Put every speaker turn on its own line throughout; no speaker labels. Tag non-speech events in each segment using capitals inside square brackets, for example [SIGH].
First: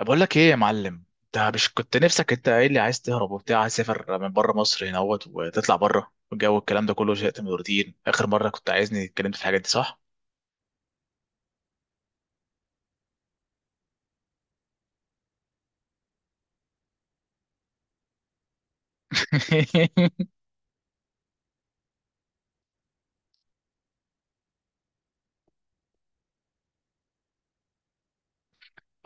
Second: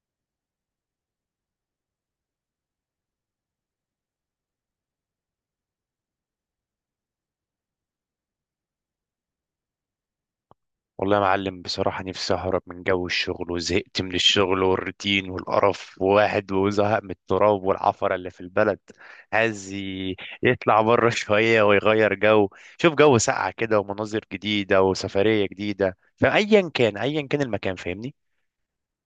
بقول لك ايه يا معلم؟ انت مش كنت نفسك؟ انت قايل لي عايز تهرب وبتاع، عايز تسافر من بره مصر، هنا اهوت وتطلع بره والجو، الكلام ده كله زهقت من الروتين. اخر مره كنت عايزني اتكلمت في الحاجات دي، صح؟
والله يا معلم بصراحة نفسي أهرب من جو الشغل وزهقت من الشغل والروتين والقرف وواحد وزهق من التراب والعفرة اللي في البلد. عايز ي-
[LAUGHS]
يطلع بره [LAUGHS] شوية ويغير جو. شوف جو ساقع كده ومناظر جديدة وسفرية جديدا، فأيا كان أيا كان المكان، فاهمني.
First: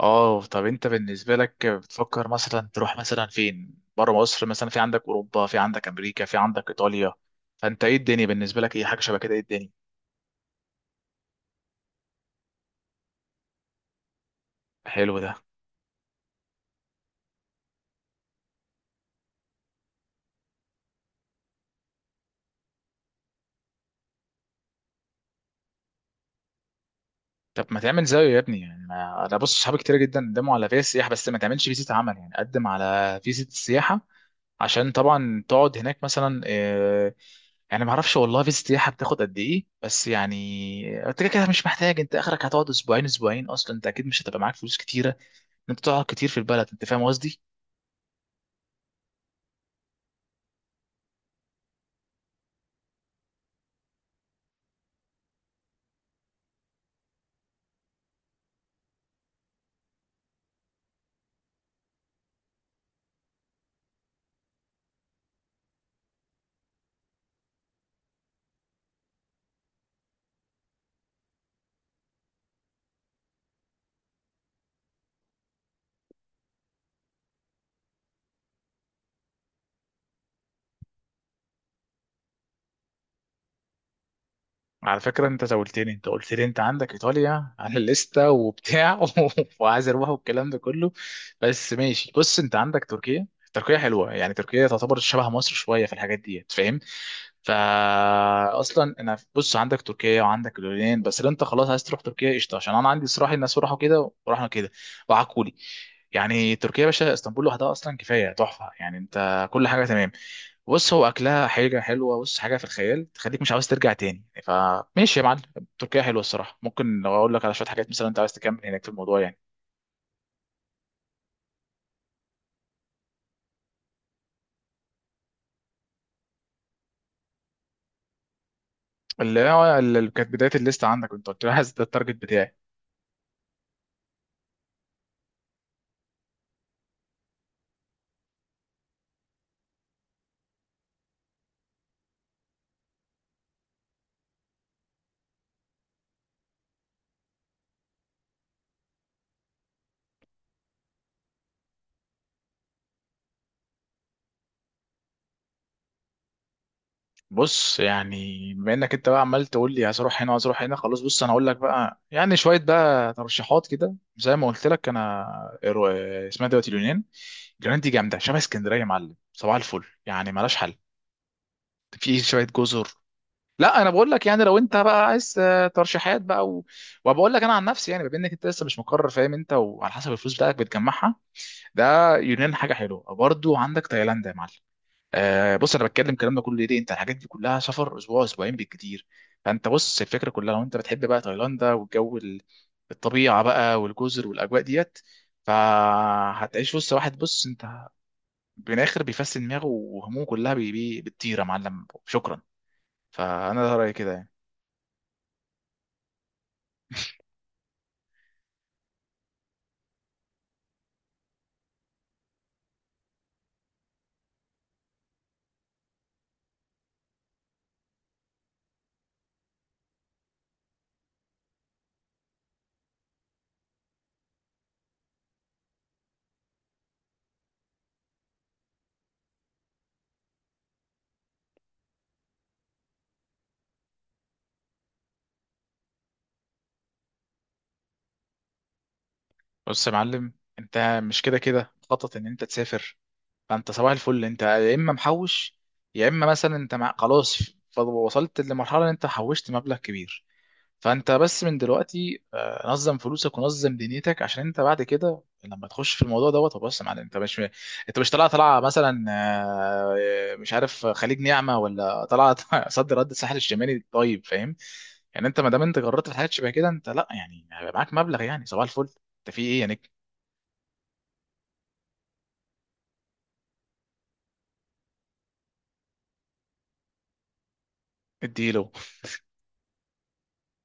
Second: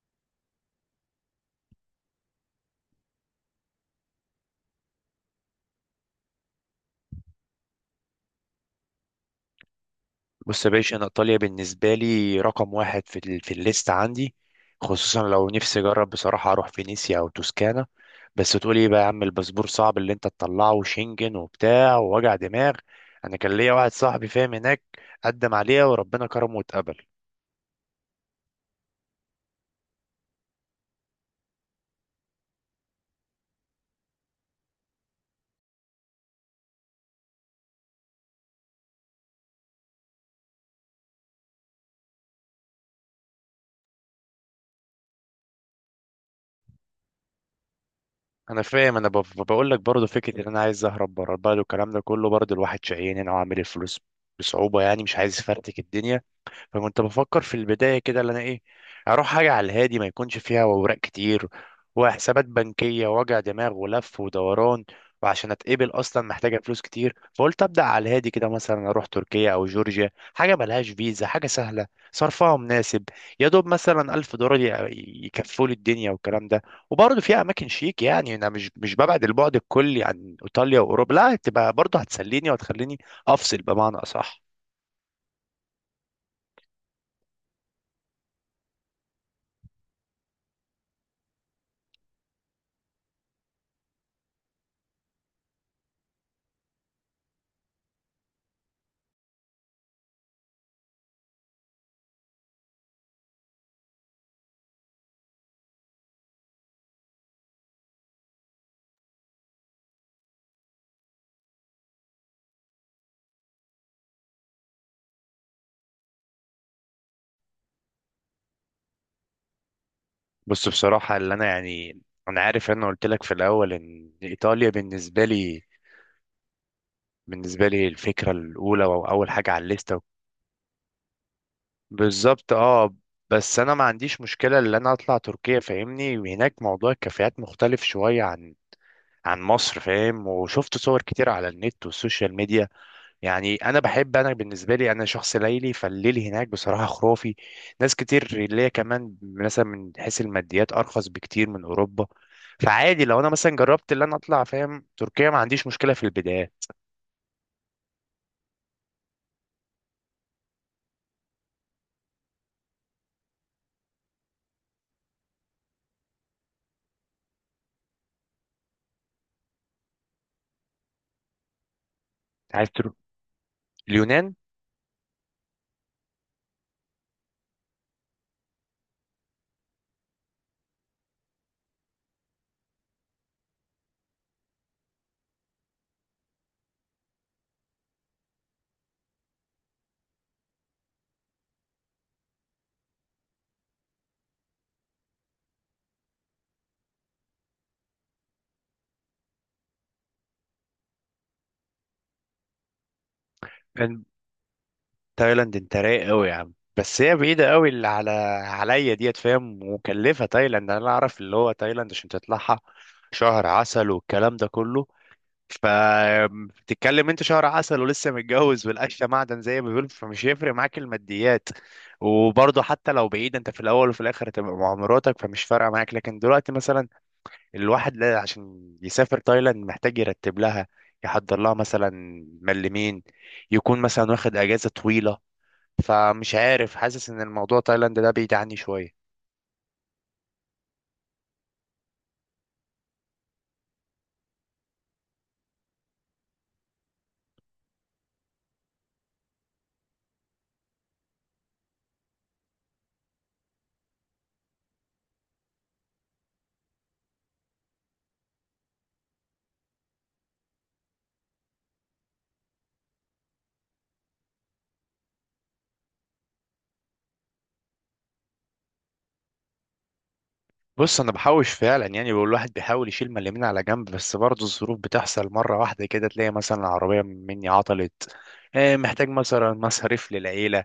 اه، طب انت بالنسبه لك بتفكر مثلا تروح مثلا فين بره مصر؟ مثلا في عندك اوروبا، في عندك امريكا، في عندك ايطاليا، فانت ايه الدنيا بالنسبه لك؟ ايه حاجه شبه كده؟ ايه الدنيا؟
بص يا باشا، انا ايطاليا بالنسبه لي رقم واحد في في الليست عندي،
حلو
خصوصا
ده.
لو نفسي اجرب. بصراحه اروح فينيسيا او توسكانا. بس تقول ايه بقى يا عم، الباسبور صعب اللي انت تطلعه، وشنجن وبتاع ووجع دماغ. انا كان ليا واحد صاحبي فاهم هناك، قدم عليها وربنا كرمه واتقبل.
طب ما تعمل زيه يا ابني؟ يعني انا بص صحابي كتير جدا قدموا على فيزا سياحه، بس ما تعملش فيزا عمل، يعني قدم على فيزا السياحه عشان طبعا تقعد هناك مثلا. يعني ما اعرفش والله فيزا سياحه بتاخد قد ايه، بس يعني انت كده كده مش محتاج، انت اخرك هتقعد اسبوعين اسبوعين، اصلا انت اكيد مش هتبقى معاك فلوس كتيره ان انت تقعد كتير في البلد، انت فاهم قصدي.
انا فاهم، انا بقول لك برضه فكره ان انا عايز اهرب بره البلد والكلام ده كله. برضه الواحد شقيان هنا وعامل الفلوس بصعوبه، يعني مش عايز افرتك الدنيا. فكنت بفكر في البداية كده، اللي أنا إيه، أروح حاجة على الهادي ما يكونش فيها أوراق كتير وحسابات بنكية ووجع دماغ ولف ودوران. وعشان أتقبل أصلا محتاجة فلوس كتير، فقلت أبدأ على الهادي كده، مثلا أروح تركيا أو جورجيا، حاجة ملهاش فيزا، حاجة سهلة، صرفها مناسب. يا دوب مثلا ألف دولار يكفوا لي الدنيا والكلام ده. وبرضه فيها أماكن شيك، يعني أنا مش ببعد البعد الكلي عن إيطاليا وأوروبا، لا، تبقى برضه هتسليني وهتخليني أفصل بمعنى أصح.
على فكرة انت زولتني، انت قلت لي انت عندك ايطاليا على الليستة وبتاع [LAUGHS] وعايز اروح والكلام ده كله. بس ماشي، بص انت عندك تركيا. تركيا حلوة، يعني تركيا تعتبر شبه مصر شوية في الحاجات دي، فاهم؟ فا اصلا انا بص عندك تركيا وعندك اليونان، بس لو انت خلاص عايز تروح تركيا قشطة، عشان انا عندي صراحة الناس راحوا كده ورحنا كده وعكولي. يعني تركيا يا باشا، اسطنبول لوحدها اصلا كفاية تحفة، يعني انت كل حاجة تمام. بص هو اكلها حاجه حلوه، بص حاجه في الخيال تخليك مش عاوز ترجع تاني، فماشي يا معلم. تركيا حلوه الصراحه. ممكن لو اقول لك على شويه حاجات مثلا انت عايز تكمل هناك في الموضوع يعني.
بص، بصراحة اللي أنا يعني، أنا عارف، أنا قلت لك في الأول إن إيطاليا بالنسبة لي، بالنسبة لي الفكرة الأولى أو أول
اللي
حاجة على
هو
الليستة.
اللي كانت بدايه الليست عندك، انت قلت لي عايز ده التارجت
بالظبط،
بتاعي.
أه. بس أنا ما عنديش مشكلة إن أنا أطلع تركيا، فاهمني، وهناك موضوع الكافيهات مختلف شوية عن مصر، فاهم، وشفت صور كتير على النت والسوشيال ميديا. يعني انا بحب، انا بالنسبه لي انا شخص ليلي، فالليل هناك بصراحه خرافي. ناس كتير اللي هي كمان مثلا من حيث الماديات ارخص بكتير من اوروبا. فعادي لو انا مثلا جربت اللي انا اطلع، فاهم، تركيا ما عنديش مشكله في البدايه.
بص يعني بما انك انت بقى عمال تقول لي عايز اروح هنا عايز اروح هنا، خلاص بص انا اقول لك بقى يعني شويه بقى ترشيحات كده زي ما قلت لك انا. رو- اسمها دلوقتي اليونان. اليونان دي جامده شبه اسكندريه يا معلم، صباح الفل، يعني مالهاش حل. في شويه
عارف
جزر.
ترو...
لا انا بقول لك
اليونان.
يعني لو انت بقى عايز ترشيحات بقى وبقول لك انا عن نفسي يعني، بما انك انت لسه مش مقرر، فاهم؟ انت وعلى حسب الفلوس بتاعتك بتجمعها، ده يونان حاجه حلوه. برضو عندك تايلاند يا معلم. آه بص انا بتكلم الكلام ده كله ليه؟ ليه؟ انت الحاجات دي كلها سفر اسبوع اسبوعين بالكتير. فانت بص الفكره كلها لو انت بتحب بقى تايلاند والجو الطبيعه بقى والجزر والاجواء ديت، فهتعيش وسط واحد، بص انت من الاخر بيفسد دماغه وهمومه كلها بتطير يا معلم، شكرا. فانا ده رايي
كان
كده يعني.
تايلاند انت رايق قوي يا عم، بس هي بعيده قوي اللي عليا ديت، فاهم. مكلفه تايلاند، انا اعرف، اللي هو تايلاند عشان تطلعها شهر عسل والكلام ده كله. فبتتكلم انت شهر عسل ولسه متجوز، والقشه معدن زي ما بيقولوا، فمش هيفرق معاك الماديات. وبرضه حتى لو بعيد، انت في الاول وفي الاخر هتبقى مع مراتك، فمش فارقه معاك. لكن دلوقتي مثلا الواحد لا، عشان يسافر تايلاند محتاج يرتب لها، يحضر لها، مثلا ملمين، يكون مثلا واخد اجازه طويله. فمش عارف، حاسس ان الموضوع تايلاند ده بعيد عني شويه.
بص يا معلم انت مش كده كده مخطط ان انت تسافر، فانت صباح الفل انت يا اما محوش، يا اما مثلا خلاص وصلت لمرحله ان انت حوشت مبلغ كبير. فانت بس من دلوقتي نظم فلوسك ونظم دنيتك، عشان انت بعد كده لما تخش في الموضوع دوت. طب بص يا معلم، انت مش طالع طالعه مثلا مش عارف خليج نعمه، ولا طالعه [LAUGHS] صد رد الساحل الشمالي، طيب فاهم؟ يعني انت ما دام انت جربت في حاجات شبه كده، انت لا يعني هيبقى معاك مبلغ يعني صباح الفل، انت في ايه يعني؟
بص انا بحوش فعلا، يعني بقول الواحد بيحاول يشيل من اليمين على جنب، بس برضه الظروف بتحصل مره واحده كده، تلاقي مثلا العربيه مني عطلت،
اديله.
إيه، محتاج مثلا مصاريف للعيله.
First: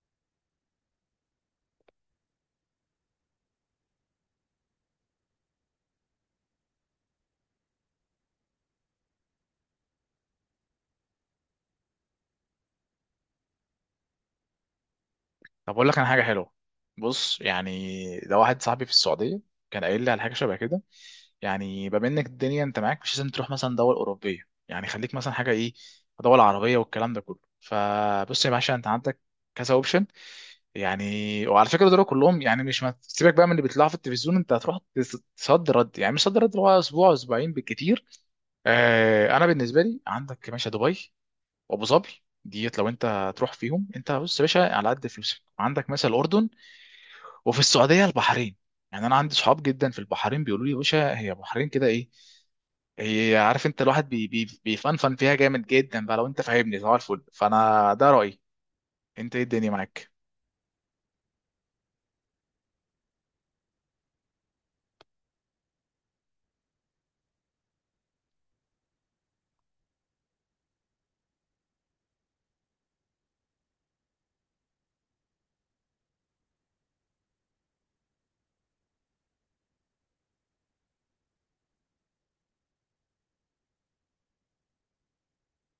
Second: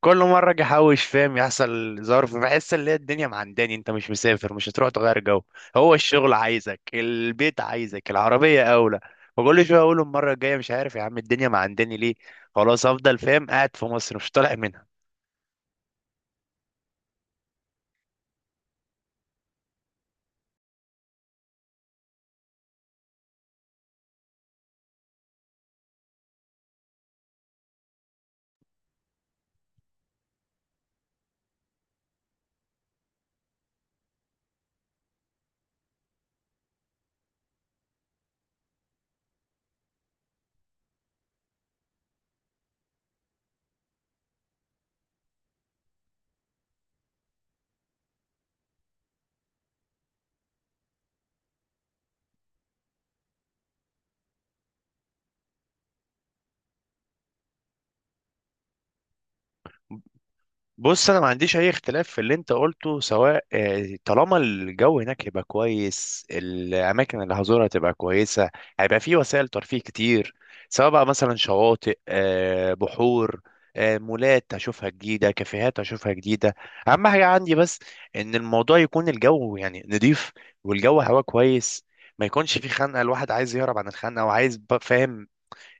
كل مره اجي احوش، فاهم، يحصل ظرف، بحس ان هي الدنيا معنداني، انت مش مسافر، مش هتروح تغير جو، هو الشغل عايزك، البيت عايزك، العربيه اولى. وكل شويه اقول المره الجايه، مش عارف يا عم الدنيا معنداني ليه، خلاص افضل، فاهم، قاعد في مصر مش طالع منها.
طب اقول لك انا حاجه حلوه. بص يعني ده واحد صاحبي في السعوديه كان قايل لي على حاجه شبه كده. يعني بما انك الدنيا انت معاك، مش لازم تروح مثلا دول اوروبيه، يعني خليك مثلا حاجه ايه، دول عربيه والكلام ده كله. فبص يا باشا انت عندك كذا اوبشن، يعني وعلى فكره دول كلهم، يعني مش، ما سيبك بقى من اللي بيطلعوا في التلفزيون. انت هتروح تصد رد، يعني مش صد رد، اللي هو اسبوع اسبوعين بالكتير. آه انا بالنسبه لي عندك يا باشا دبي وابو ظبي ديت، لو انت هتروح فيهم. انت بص يا باشا على قد فلوسك عندك مثلا الاردن، وفي السعوديه البحرين. يعني انا عندي صحاب جدا في البحرين بيقولوا لي يا باشا هي البحرين كده ايه، هي عارف انت الواحد بي بي بيفنفن فيها جامد جدا بقى لو انت فاهمني، صباح الفل. فانا ده رايي، انت ايه الدنيا معاك؟
بص انا ما عنديش اي اختلاف في اللي انت قلته، سواء طالما الجو هناك هيبقى كويس، الاماكن اللي هزورها تبقى كويسه، هيبقى في وسائل ترفيه كتير، سواء بقى مثلا شواطئ، بحور، مولات هشوفها جديده، كافيهات هشوفها جديده. اهم حاجه عندي بس ان الموضوع يكون الجو يعني نضيف، والجو هوا كويس، ما يكونش في خنقه. الواحد عايز يهرب عن الخنقه، وعايز بقى، فاهم،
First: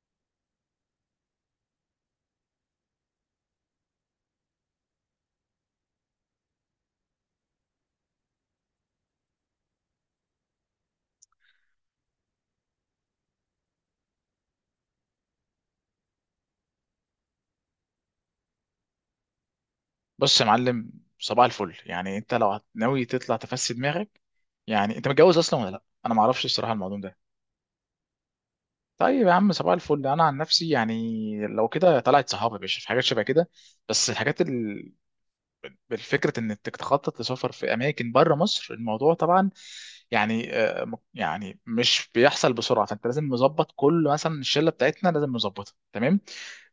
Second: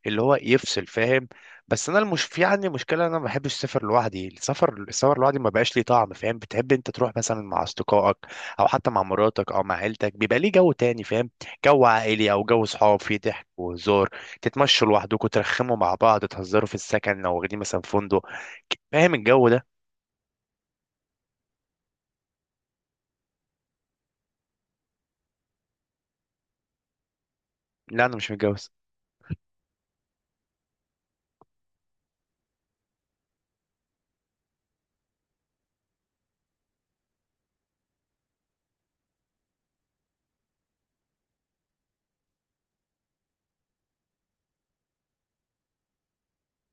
اللي هو يفصل، فاهم. بس انا المش في عندي مشكله، انا ما بحبش السفر لوحدي. السفر، السفر لوحدي ما بقاش ليه طعم، فاهم. بتحب انت تروح مثلا مع اصدقائك او حتى مع مراتك او مع عيلتك، بيبقى ليه جو تاني، فاهم. جو عائلي او جو صحاب فيه ضحك وهزار، تتمشوا لوحدكم، ترخموا مع بعض، تهزروا في السكن لو واخدين مثلا فندق، فاهم الجو ده.
بص يا معلم، صباح الفل، يعني انت لو ناوي تطلع تفسد دماغك. يعني انت متجوز اصلا ولا لا؟ انا ما اعرفش الصراحه الموضوع ده.
لا، انا مش متجوز.
طيب يا عم صباح الفل، انا عن نفسي يعني لو كده طلعت صحابي يا باشا في حاجات شبه كده، بس الحاجات بالفكرة انك تخطط لسفر في اماكن بره مصر، الموضوع طبعا يعني يعني مش بيحصل بسرعة، فانت لازم مظبط كل مثلا الشلة بتاعتنا لازم مظبطها تمام.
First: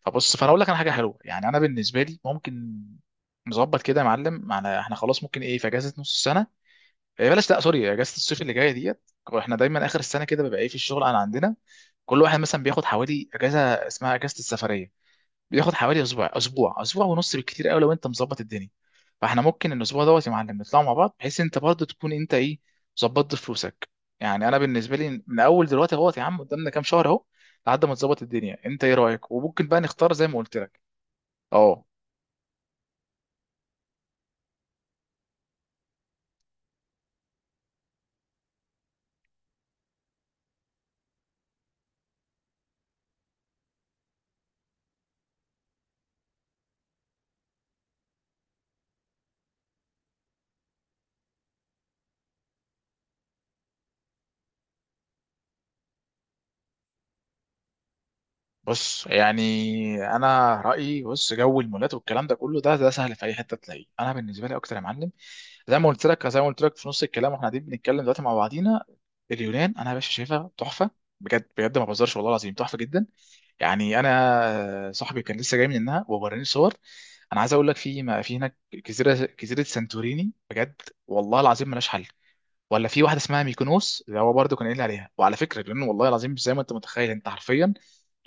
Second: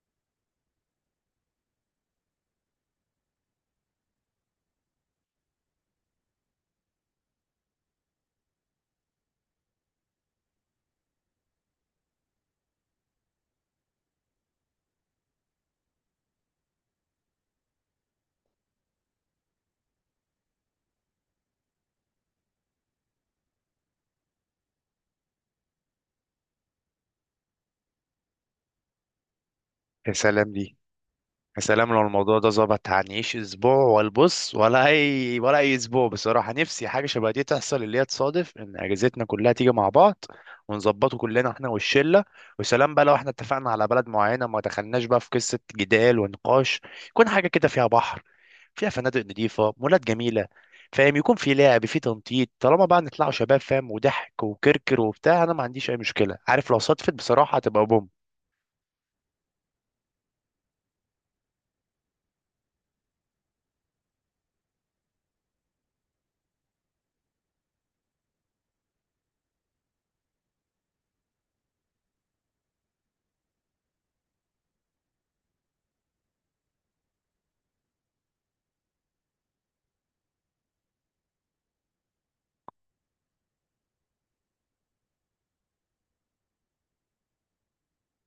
فبص فانا اقول لك انا حاجة حلوة، يعني انا بالنسبة لي ممكن نظبط كده يا معلم معنا احنا، خلاص ممكن ايه في اجازة نص السنة. إيه بلاش لا سوري، اجازة الصيف اللي جاية ديت، واحنا دايما اخر السنة كده بيبقى ايه في الشغل، انا عندنا كل واحد مثلا بياخد حوالي اجازة اسمها اجازة السفرية، بياخد حوالي اسبوع اسبوع اسبوع ونص بالكتير قوي لو انت مظبط الدنيا. فاحنا ممكن الاسبوع دوت يا معلم نطلعوا مع بعض، بحيث انت برضه تكون انت ايه، ظبطت فلوسك. يعني انا بالنسبه لي من اول دلوقتي اهوت يا عم، قدامنا كام شهر اهو لحد ما تظبط الدنيا، انت ايه رايك؟ وممكن بقى
يا
نختار زي ما
سلام
قلت
دي.
لك.
يا
اه،
سلام، لو الموضوع ده ظبط، هنعيش اسبوع والبص، ولا اي ولا اي. اسبوع بصراحه نفسي حاجه شبه دي تحصل، اللي هي تصادف ان اجازتنا كلها تيجي مع بعض، ونظبطه كلنا احنا والشله. وسلام بقى لو احنا اتفقنا على بلد معينه، ما دخلناش بقى في قصه جدال ونقاش. يكون حاجه كده فيها بحر، فيها فنادق نظيفه، مولات جميله، فاهم، يكون في لعب، في تنطيط، طالما بقى نطلعوا شباب، فاهم، وضحك وكركر وبتاع، انا ما عنديش اي مشكله. عارف، لو صدفت بصراحه هتبقى بوم.
بص يعني انا رايي، بص جو المولات والكلام ده كله، ده سهل في اي حته تلاقيه، انا بالنسبه لي اكتر يا معلم زي ما قلت لك في نص الكلام، واحنا قاعدين بنتكلم دلوقتي مع بعضينا. اليونان انا يا باشا شايفها تحفه، بجد بجد ما بهزرش والله العظيم، تحفه جدا. يعني انا صاحبي كان لسه جاي منها ووراني صور. انا عايز اقول لك في ما في هناك جزيره جزيره سانتوريني بجد والله العظيم ملهاش حل. ولا في واحده اسمها ميكونوس، اللي هو برضه كان قايل لي عليها. وعلى فكره لان والله العظيم زي ما انت متخيل انت حرفيا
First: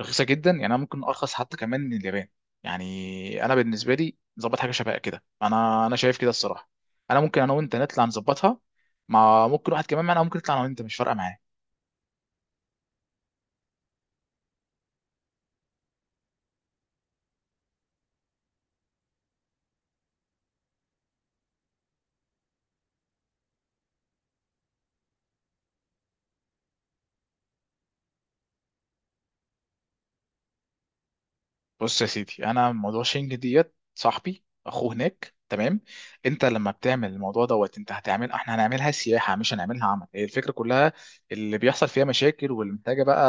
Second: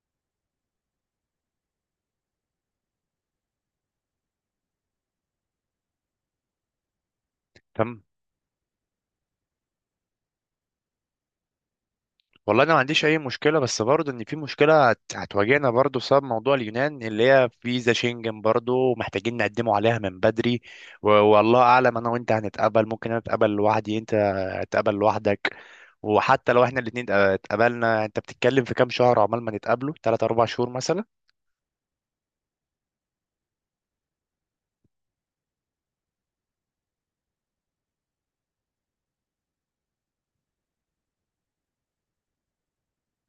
رخيصه جدا، يعني انا ممكن ارخص حتى كمان من اليابان. يعني انا بالنسبه لي ظبط حاجه شبه كده، انا شايف كده الصراحه، انا ممكن انا وانت
تمام.
نطلع نظبطها، مع ممكن واحد كمان معانا، ممكن نطلع انا وانت مش فارقه معايا.
والله انا ما عنديش اي مشكله، بس برضه ان في مشكله هتواجهنا برضه، بسبب موضوع اليونان، اللي هي فيزا شنجن برضه محتاجين نقدمه عليها من بدري. والله اعلم انا وانت هنتقبل، ممكن انا اتقبل لوحدي، انت هتقبل لوحدك. وحتى لو احنا الاتنين اتقبلنا، انت بتتكلم في كام شهر عقبال ما نتقابله، 3 4 شهور مثلا.
بص يا سيدي، انا موضوع شنج ديت صاحبي اخوه هناك تمام. انت لما بتعمل الموضوع دوت، انت هتعمل احنا هنعملها سياحه مش هنعملها عمل، هي الفكره كلها اللي بيحصل فيها مشاكل واللي محتاجه بقى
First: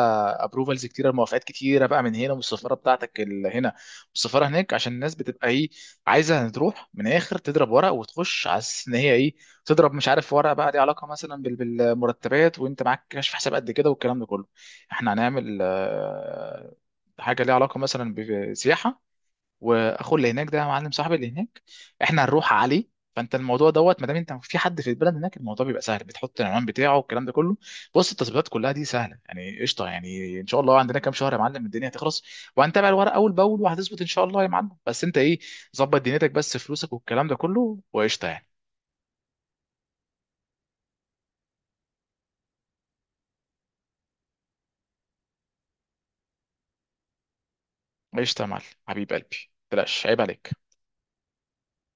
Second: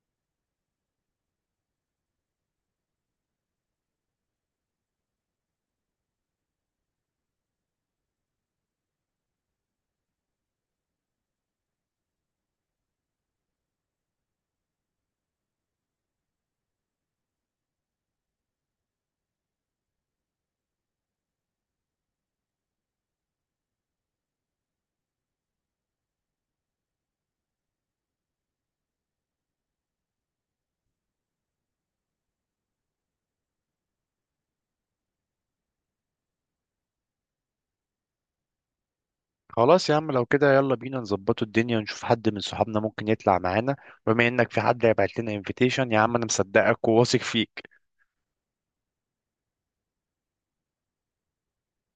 ابروفالز كتيره موافقات كتيره بقى من هنا والسفاره بتاعتك اللي هنا والسفاره هناك، عشان الناس بتبقى ايه، عايزه تروح من الاخر تضرب ورق وتخش على اساس ان هي ايه، تضرب مش عارف ورق بقى ليه علاقه مثلا بالمرتبات، وانت معاك كشف حساب قد كده والكلام ده كله. احنا هنعمل حاجه ليها علاقه مثلا بسياحه، واخو اللي هناك ده يا معلم صاحبي اللي هناك احنا هنروح عليه. فانت الموضوع دوت ما دام انت في حد في البلد هناك، الموضوع بيبقى سهل، بتحط العنوان بتاعه والكلام ده كله. بص التظبيطات كلها دي سهله يعني قشطه، يعني ان شاء الله عندنا كام شهر يا معلم، الدنيا هتخلص وهنتابع الورق اول باول وهتظبط ان شاء الله يا معلم. بس انت ايه، ظبط دنيتك بس، فلوسك والكلام ده كله وقشطه يعني.
خلاص يا عم لو كده، يلا بينا نظبطوا الدنيا ونشوف حد من صحابنا ممكن يطلع معانا، بما انك في حد هيبعت لنا انفيتيشن. يا عم انا مصدقك وواثق فيك.
قشطه يا معلم حبيب قلبي، بلاش عيب عليك.